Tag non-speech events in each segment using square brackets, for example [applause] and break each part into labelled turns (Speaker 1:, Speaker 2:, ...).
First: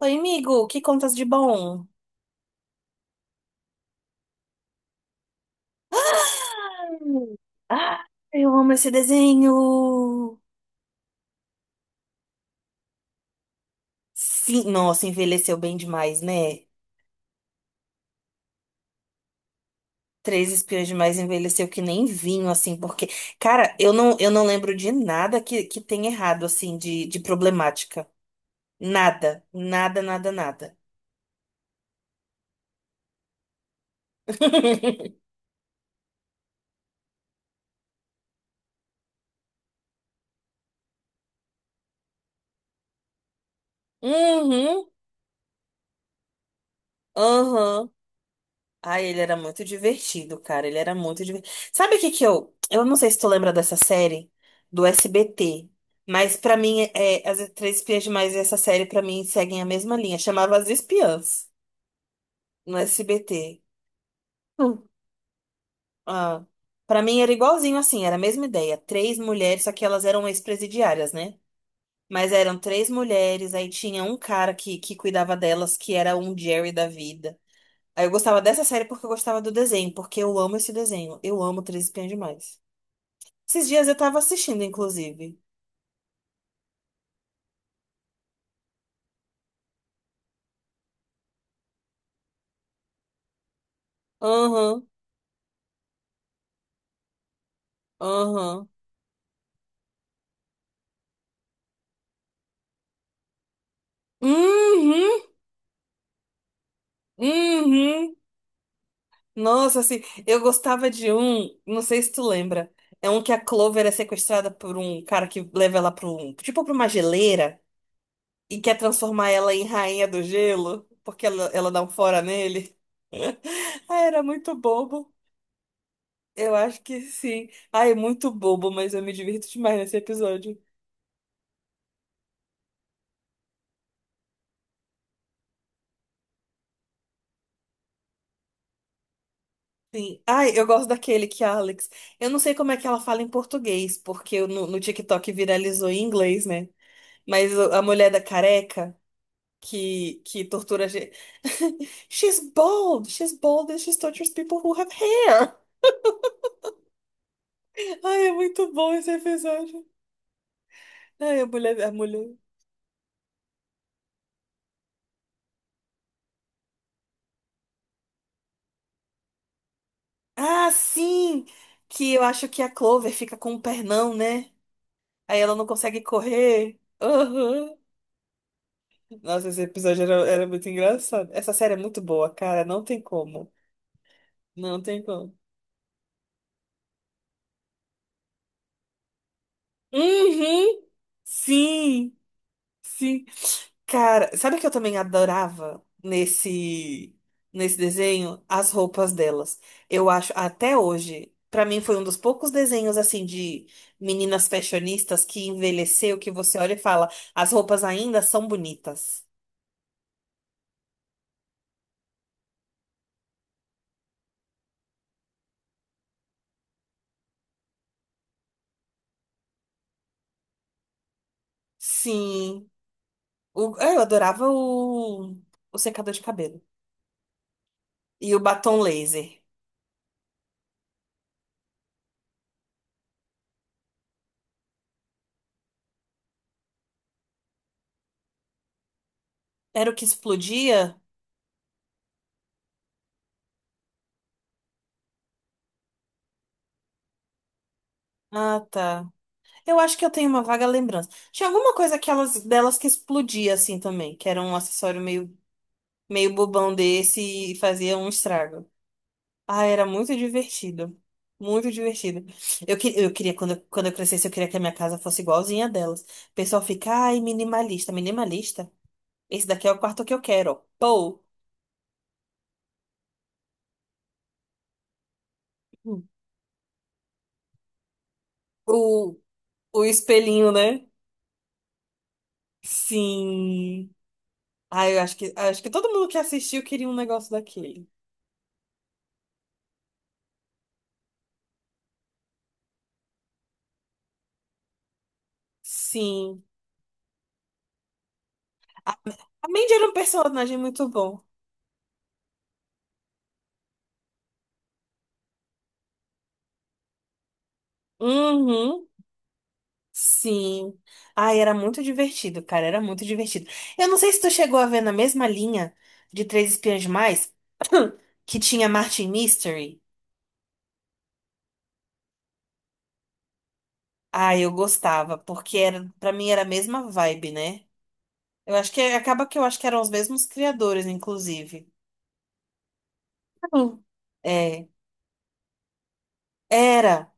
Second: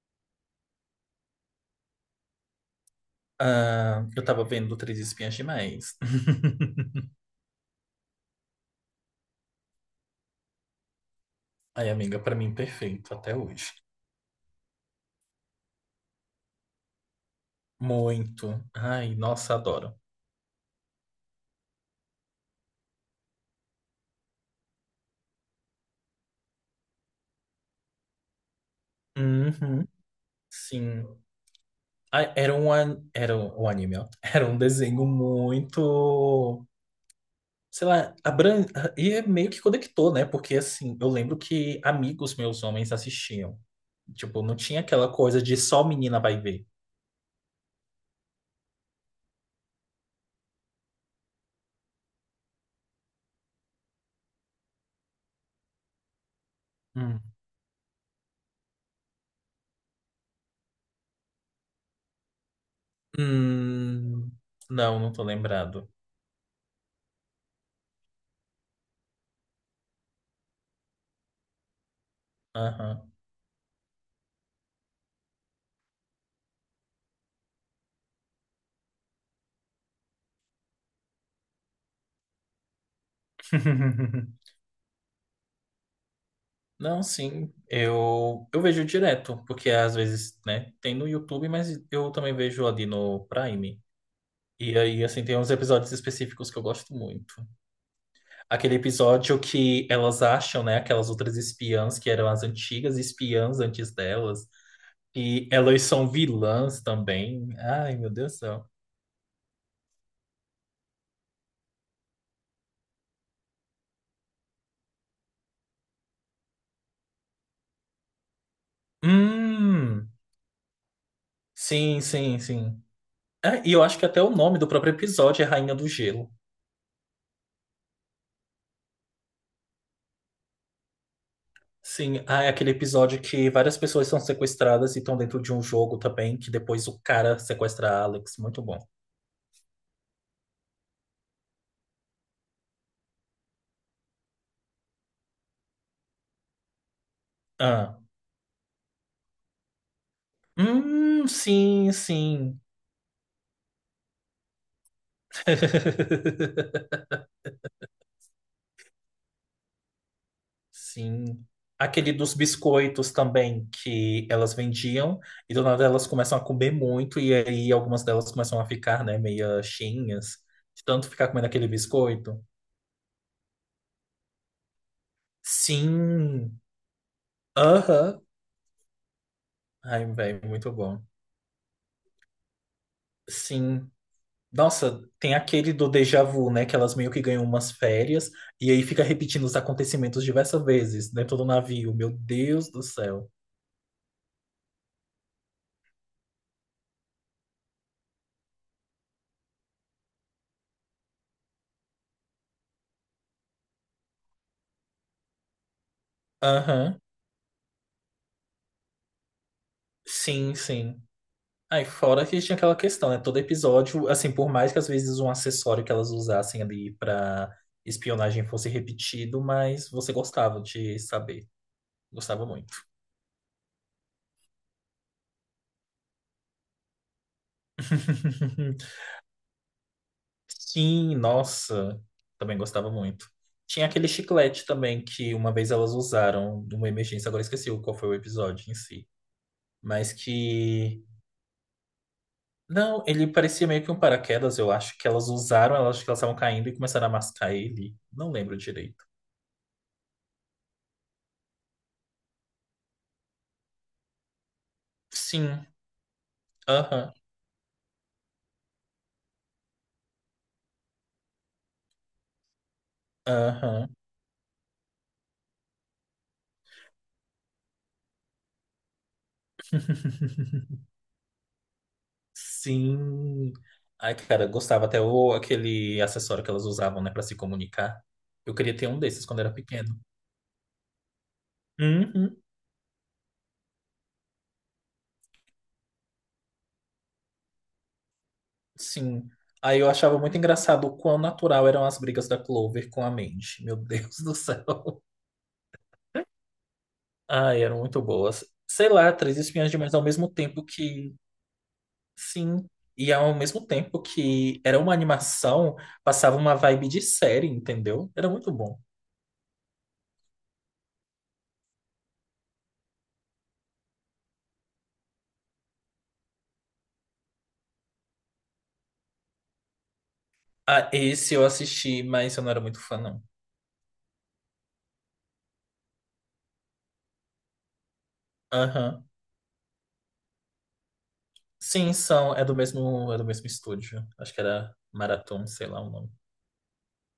Speaker 1: Oi, amigo, que contas de bom?
Speaker 2: Ah, eu tava vendo Três Espinhas Demais. [laughs]
Speaker 1: Ah, eu amo esse desenho.
Speaker 2: Ai, amiga, pra mim perfeito até hoje.
Speaker 1: Sim, nossa, envelheceu bem demais, né?
Speaker 2: Muito. Ai, nossa, adoro.
Speaker 1: Três Espiões Demais envelheceu que nem vinho, assim, porque, cara, eu não lembro de nada que tem errado, assim, de problemática. Nada,
Speaker 2: Uhum,
Speaker 1: nada, nada, nada.
Speaker 2: sim. Ai, era um anime, ó. [laughs] Era um desenho
Speaker 1: [laughs]
Speaker 2: muito, sei lá, e é meio que conectou, né? Porque assim, eu lembro que amigos meus homens assistiam. Tipo, não tinha
Speaker 1: Uhum,
Speaker 2: aquela coisa de só menina vai ver.
Speaker 1: aham. Ai, ele era muito divertido, cara. Ele era muito divertido. Sabe o que que eu. Eu não sei se tu lembra dessa série do SBT, mas pra mim,
Speaker 2: Hum.
Speaker 1: é, As Três Espiãs Demais e essa série, pra mim, seguem a mesma linha. Chamava As Espiãs no SBT.
Speaker 2: Hum,
Speaker 1: Hum.
Speaker 2: não, não tô lembrado.
Speaker 1: Ah, para mim era igualzinho assim, era a mesma ideia. Três mulheres, só que elas eram ex-presidiárias, né? Mas eram três
Speaker 2: Aham.
Speaker 1: mulheres, aí tinha um cara que cuidava delas, que era um Jerry da vida. Aí eu gostava dessa série porque eu gostava do desenho, porque eu amo esse desenho. Eu amo Três Espiãs Demais. Esses dias eu tava
Speaker 2: [laughs]
Speaker 1: assistindo, inclusive.
Speaker 2: Não, sim, eu vejo direto, porque às vezes, né, tem no YouTube, mas eu também vejo ali no Prime. E
Speaker 1: Aham,
Speaker 2: aí, assim, tem uns episódios específicos que eu gosto muito.
Speaker 1: aham.
Speaker 2: Aquele episódio que elas acham, né, aquelas outras espiãs que eram as antigas espiãs antes delas,
Speaker 1: Uhum,
Speaker 2: e elas são vilãs também. Ai, meu
Speaker 1: uhum.
Speaker 2: Deus do céu.
Speaker 1: Nossa, assim, eu gostava de um, não sei se tu lembra. É um que a Clover é sequestrada por um cara que leva ela pra um, tipo pra uma geleira, e quer transformar ela em rainha
Speaker 2: Hum,
Speaker 1: do gelo, porque ela dá um
Speaker 2: sim,
Speaker 1: fora
Speaker 2: sim,
Speaker 1: nele.
Speaker 2: sim.
Speaker 1: [laughs]
Speaker 2: Ah, e eu acho que
Speaker 1: Ah, era
Speaker 2: até o
Speaker 1: muito
Speaker 2: nome do próprio
Speaker 1: bobo.
Speaker 2: episódio é Rainha do Gelo.
Speaker 1: Eu acho que sim. Ah, é muito bobo, mas eu me divirto demais nesse episódio.
Speaker 2: Sim, ah, é aquele episódio que várias pessoas são sequestradas e estão dentro de um jogo também, que depois o cara sequestra a Alex. Muito bom.
Speaker 1: Sim. Ai, eu gosto daquele que a Alex. Eu não sei como é que ela fala em português, porque no TikTok viralizou em inglês, né? Mas a
Speaker 2: Ah.
Speaker 1: mulher da careca que tortura a gente.
Speaker 2: Sim,
Speaker 1: [laughs] She's
Speaker 2: sim.
Speaker 1: bald! She's bald and she tortures people who have hair!
Speaker 2: [laughs]
Speaker 1: Ai, é muito bom esse episódio. Ai,
Speaker 2: Sim.
Speaker 1: a mulher, a
Speaker 2: Aquele
Speaker 1: mulher.
Speaker 2: dos biscoitos também, que elas vendiam, e do nada elas começam a comer muito, e aí algumas delas começam a ficar, né, meio cheinhas,
Speaker 1: Ah,
Speaker 2: de tanto ficar
Speaker 1: sim!
Speaker 2: comendo aquele
Speaker 1: Que eu
Speaker 2: biscoito.
Speaker 1: acho que a Clover fica com um pernão, né? Aí ela não consegue
Speaker 2: Sim.
Speaker 1: correr. Aham.
Speaker 2: Aham.
Speaker 1: Nossa, esse episódio
Speaker 2: Ai,
Speaker 1: era
Speaker 2: velho,
Speaker 1: muito
Speaker 2: muito bom.
Speaker 1: engraçado. Essa série é muito boa, cara. Não tem como.
Speaker 2: Sim.
Speaker 1: Não tem
Speaker 2: Nossa, tem
Speaker 1: como.
Speaker 2: aquele do déjà vu, né? Que elas meio que ganham umas férias e aí fica repetindo os acontecimentos diversas
Speaker 1: Uhum!
Speaker 2: vezes dentro do navio. Meu
Speaker 1: Sim!
Speaker 2: Deus do
Speaker 1: Sim!
Speaker 2: céu.
Speaker 1: Cara, sabe o que eu também adorava nesse desenho? As roupas delas. Eu acho, até hoje, pra mim foi um dos poucos desenhos assim de meninas fashionistas que envelheceu, que você olha e
Speaker 2: Aham.
Speaker 1: fala, as roupas ainda são bonitas.
Speaker 2: Sim, sim. Aí fora que tinha aquela questão, né? Todo episódio, assim, por mais que às vezes um acessório que elas usassem ali pra espionagem fosse repetido, mas você gostava de saber. Gostava
Speaker 1: Sim.
Speaker 2: muito.
Speaker 1: Eu adorava o secador de cabelo. E o batom
Speaker 2: [laughs]
Speaker 1: laser.
Speaker 2: Sim, nossa, também gostava muito. Tinha aquele chiclete também que uma vez elas usaram numa emergência, agora esqueci qual foi o episódio em si.
Speaker 1: Era o que
Speaker 2: Mas
Speaker 1: explodia?
Speaker 2: que. Não, ele parecia meio que um paraquedas, eu acho que elas usaram, elas acho que elas estavam caindo e começaram a mascar ele. Não lembro
Speaker 1: Ah,
Speaker 2: direito.
Speaker 1: tá. Eu acho que eu tenho uma vaga lembrança. Tinha alguma coisa que delas que explodia assim também, que era um acessório meio,
Speaker 2: Sim,
Speaker 1: meio bobão
Speaker 2: aham,
Speaker 1: desse e fazia um estrago. Ah, era muito divertido. Muito divertido. Eu queria, quando eu
Speaker 2: aham,
Speaker 1: crescesse, eu queria que a minha casa fosse igualzinha a delas. O pessoal fica, ai, minimalista, minimalista. Esse daqui é o quarto que eu quero. Pô,
Speaker 2: sim. Ai, cara, gostava até aquele acessório que elas usavam, né, pra se comunicar. Eu queria ter um
Speaker 1: o,
Speaker 2: desses quando era
Speaker 1: o
Speaker 2: pequeno.
Speaker 1: espelhinho, né?
Speaker 2: Uhum.
Speaker 1: Sim. Ah, eu acho que todo mundo que assistiu queria um negócio daquele.
Speaker 2: Sim. Aí eu achava muito engraçado o quão natural eram as brigas da Clover com a Mandy. Meu Deus do céu.
Speaker 1: Sim.
Speaker 2: Ai, eram muito boas. Sei
Speaker 1: A,
Speaker 2: lá, Três
Speaker 1: a
Speaker 2: Espiãs
Speaker 1: Mandy era um
Speaker 2: Demais ao mesmo
Speaker 1: personagem
Speaker 2: tempo
Speaker 1: muito
Speaker 2: que.
Speaker 1: bom.
Speaker 2: Sim. E ao mesmo tempo que era uma animação, passava uma vibe de série, entendeu? Era muito bom.
Speaker 1: Uhum. Sim. Ai, era muito divertido, cara. Era muito divertido. Eu não sei se tu chegou a ver na mesma linha de Três Espiãs Demais, que tinha Martin Mystery.
Speaker 2: Ah, esse eu assisti, mas eu não era muito fã, não.
Speaker 1: Ah, eu gostava, porque era, pra mim era a mesma vibe, né? Eu acho que
Speaker 2: Aham.
Speaker 1: acaba que eu acho que eram os mesmos criadores, inclusive.
Speaker 2: Sim, são. É do mesmo
Speaker 1: Hum.
Speaker 2: estúdio. Acho que
Speaker 1: É.
Speaker 2: era Marathon, sei lá o nome.
Speaker 1: Era.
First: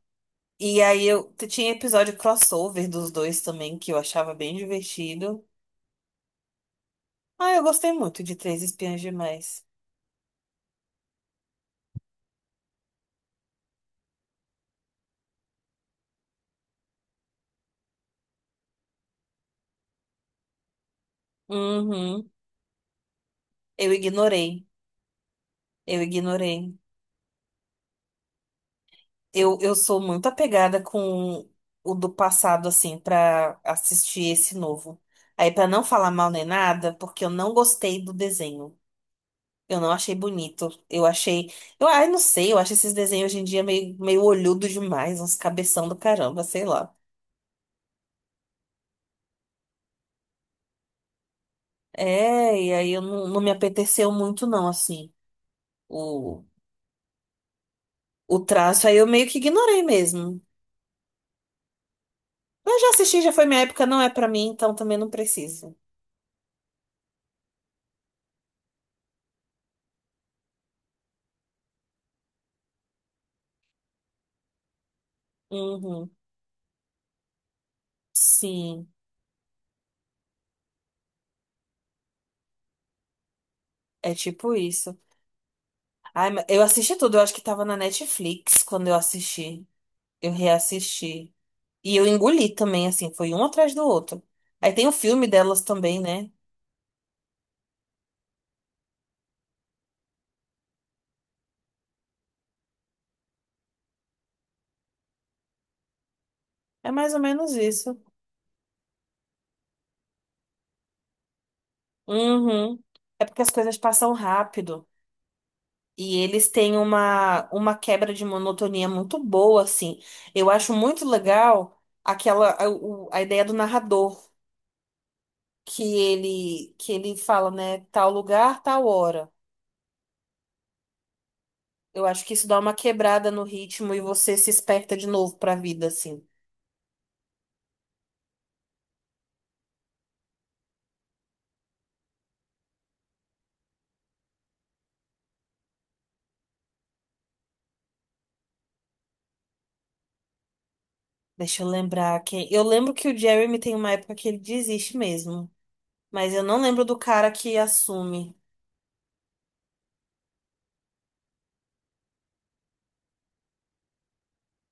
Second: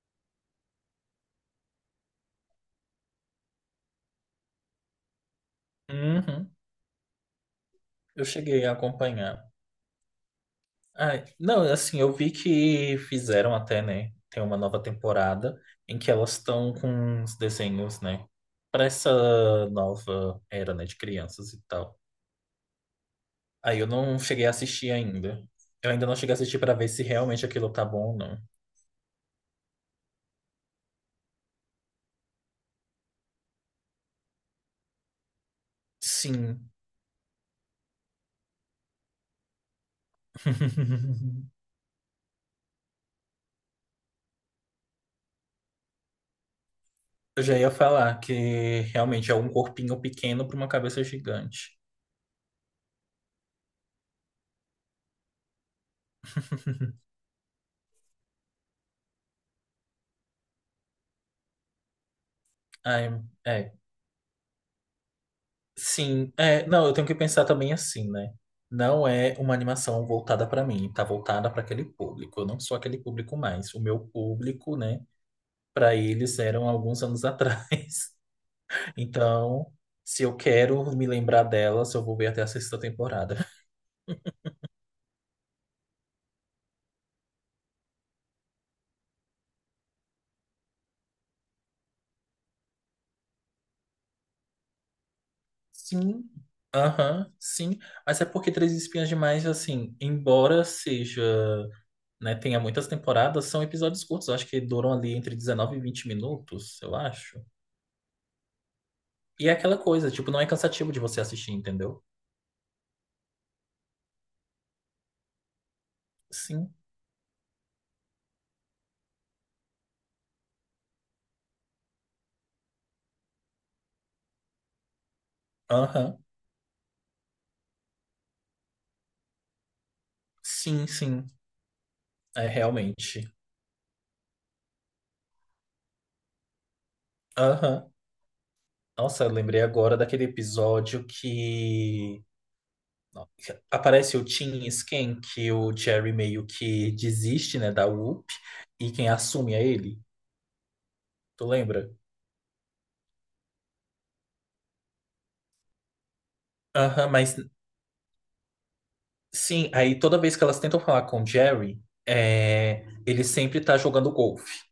Speaker 1: E aí tinha episódio crossover dos dois também, que eu achava bem divertido.
Speaker 2: Uhum.
Speaker 1: Ah, eu gostei muito
Speaker 2: Eu
Speaker 1: de Três
Speaker 2: cheguei a
Speaker 1: Espiãs
Speaker 2: acompanhar.
Speaker 1: Demais.
Speaker 2: Ai, não, assim, eu vi que fizeram até, né? Tem uma nova temporada em que elas estão com uns desenhos, né? Pra essa nova era, né? De crianças e tal.
Speaker 1: Uhum.
Speaker 2: Aí eu
Speaker 1: Eu
Speaker 2: não cheguei a
Speaker 1: ignorei.
Speaker 2: assistir ainda. Eu
Speaker 1: Eu
Speaker 2: ainda não cheguei a assistir pra
Speaker 1: ignorei.
Speaker 2: ver se realmente aquilo tá bom ou não.
Speaker 1: Eu sou muito apegada com o do passado, assim, pra assistir esse novo. Aí, pra não falar mal nem
Speaker 2: Sim.
Speaker 1: nada, porque eu não gostei do desenho. Eu não achei bonito. Eu
Speaker 2: [laughs]
Speaker 1: achei. Eu, ai, não sei, eu acho esses desenhos hoje em dia meio, meio olhudo demais, uns cabeção do caramba, sei lá.
Speaker 2: Eu já ia falar que realmente é um corpinho pequeno pra uma cabeça gigante.
Speaker 1: É, e aí eu não me apeteceu muito, não, assim, o,
Speaker 2: [laughs]
Speaker 1: o traço. Aí eu meio que ignorei mesmo. Eu já
Speaker 2: Ai,
Speaker 1: assisti, já foi minha
Speaker 2: é.
Speaker 1: época, não é pra mim, então também não preciso.
Speaker 2: Sim, é, não, eu tenho que pensar também assim, né? Não é uma animação voltada para mim, tá voltada para aquele público. Eu não sou aquele público mais. O meu público, né, para
Speaker 1: Uhum.
Speaker 2: eles eram alguns anos [laughs] atrás.
Speaker 1: Sim,
Speaker 2: Então, se eu quero me lembrar delas, eu vou ver até a sexta temporada.
Speaker 1: é tipo isso. Ai, mas eu assisti tudo, eu acho que tava na Netflix quando eu assisti. Eu reassisti. E eu engoli também, assim, foi um atrás do outro. Aí tem o filme delas também, né?
Speaker 2: Sim, aham, sim. Mas é porque Três Espinhas Demais, assim, embora seja, né, tenha muitas temporadas, são episódios curtos. Eu acho que duram ali entre 19 e 20 minutos,
Speaker 1: É
Speaker 2: eu
Speaker 1: mais ou
Speaker 2: acho.
Speaker 1: menos isso.
Speaker 2: E é aquela coisa, tipo, não é cansativo de você assistir, entendeu?
Speaker 1: Uhum. É porque as coisas passam rápido. E eles
Speaker 2: Sim,
Speaker 1: têm uma quebra de monotonia muito boa, assim. Eu acho muito legal a ideia do narrador, que
Speaker 2: aham,
Speaker 1: ele fala, né, tal lugar, tal hora.
Speaker 2: sim, sim,
Speaker 1: Eu acho que isso
Speaker 2: é
Speaker 1: dá uma quebrada
Speaker 2: realmente.
Speaker 1: no ritmo e você se esperta de novo pra vida, assim.
Speaker 2: Aham. Nossa, eu lembrei agora daquele episódio que aparece o Tim e Sken, que o Jerry meio que desiste, né, da Whoop, e quem assume é ele. Tu
Speaker 1: Deixa eu
Speaker 2: lembra?
Speaker 1: lembrar quem. Eu lembro que o Jeremy tem uma época que ele desiste mesmo. Mas eu não lembro do
Speaker 2: Aham,
Speaker 1: cara
Speaker 2: mas
Speaker 1: que assume.
Speaker 2: sim, aí toda vez que elas tentam falar com o Jerry, é, ele sempre tá jogando golfe.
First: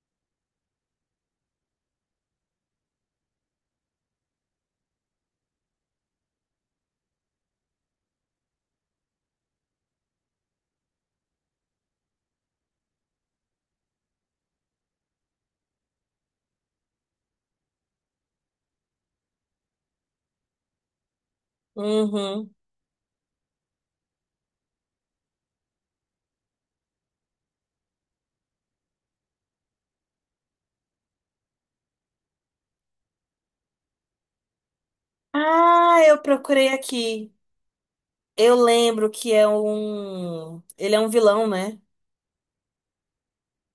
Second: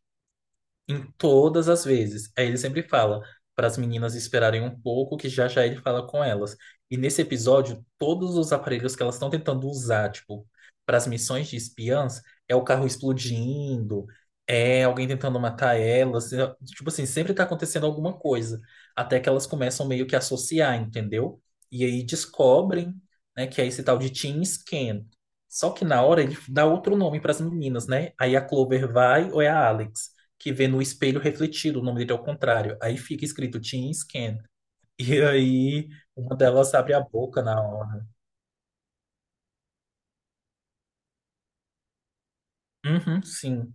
Speaker 2: Em todas as vezes. Aí ele sempre fala para as meninas esperarem um pouco, que já já ele fala com elas. E nesse episódio, todos os aparelhos que elas estão tentando usar, tipo, para as missões de espiãs, é o carro explodindo, é alguém tentando matar elas. Tipo assim, sempre tá acontecendo alguma coisa. Até que elas começam meio que a associar, entendeu? E aí
Speaker 1: Uhum.
Speaker 2: descobrem, né, que é esse tal de Team Scan. Só que na hora ele dá outro nome para as meninas, né? Aí a Clover vai ou é a Alex que vê no espelho refletido, o nome dele é o contrário. Aí fica escrito Teen Scan. [laughs] E aí
Speaker 1: Ah, eu
Speaker 2: uma
Speaker 1: procurei
Speaker 2: delas abre a
Speaker 1: aqui.
Speaker 2: boca na hora.
Speaker 1: Eu lembro que é um. Ele é um vilão, né?
Speaker 2: Uhum, sim.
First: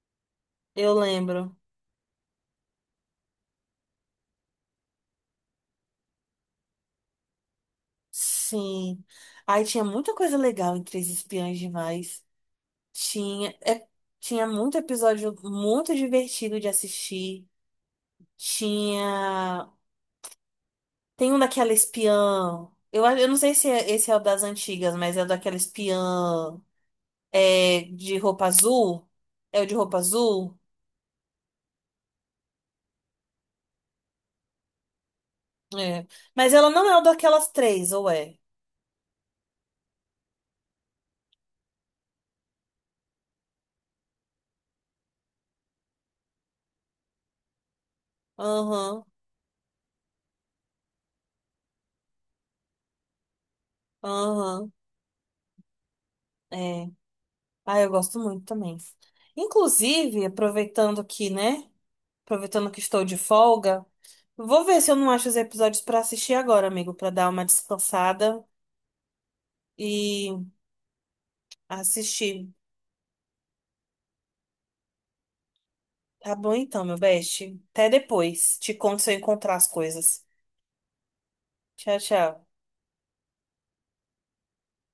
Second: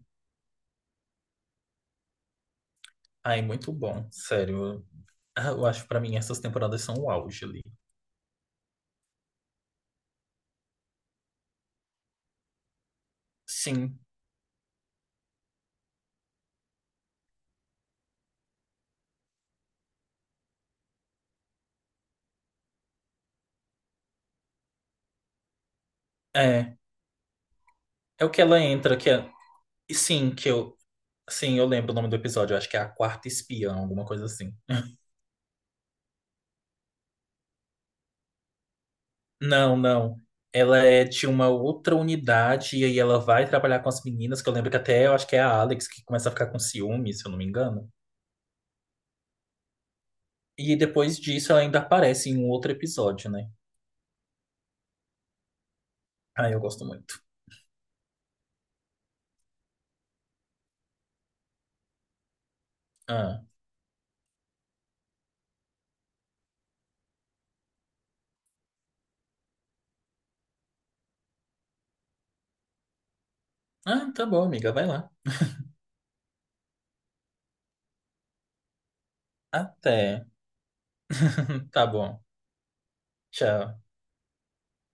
Speaker 1: Eu lembro.
Speaker 2: Ai, muito bom, sério. Ah, eu acho que pra mim essas temporadas são o auge ali.
Speaker 1: Sim. Ai, tinha muita coisa legal em Três Espiãs Demais. Tinha.
Speaker 2: Sim,
Speaker 1: Tinha muito episódio muito divertido de assistir. Tinha. Tem um daquela espiã. Eu não sei se esse é o das antigas, mas é o daquela espiã.
Speaker 2: é.
Speaker 1: É, de
Speaker 2: É o que
Speaker 1: roupa
Speaker 2: ela entra,
Speaker 1: azul.
Speaker 2: que é.
Speaker 1: É o de
Speaker 2: E
Speaker 1: roupa
Speaker 2: sim, que
Speaker 1: azul?
Speaker 2: eu. Sim, eu lembro o nome do episódio. Eu acho que é a quarta espiã, alguma coisa assim. [laughs]
Speaker 1: É. Mas ela não é o daquelas três, ou é?
Speaker 2: Não, não. Ela é de uma outra unidade e aí ela vai trabalhar com as meninas, que eu lembro que até eu acho que é a Alex que começa a ficar com ciúme, se eu não me engano.
Speaker 1: Aham,
Speaker 2: E depois disso ela ainda aparece em um outro episódio, né?
Speaker 1: aham.
Speaker 2: Ah, eu gosto
Speaker 1: É.
Speaker 2: muito.
Speaker 1: Ah, eu gosto muito também. Inclusive, aproveitando que, né? Aproveitando que estou de
Speaker 2: Ah,
Speaker 1: folga, vou ver se eu não acho os episódios pra assistir agora, amigo, pra dar uma descansada e assistir.
Speaker 2: ah tá bom, amiga, vai lá.
Speaker 1: Tá bom então, meu best. Até depois. Te conto se eu encontrar as coisas.
Speaker 2: Até. [laughs] Tá
Speaker 1: Tchau,
Speaker 2: bom.
Speaker 1: tchau.
Speaker 2: Tchau.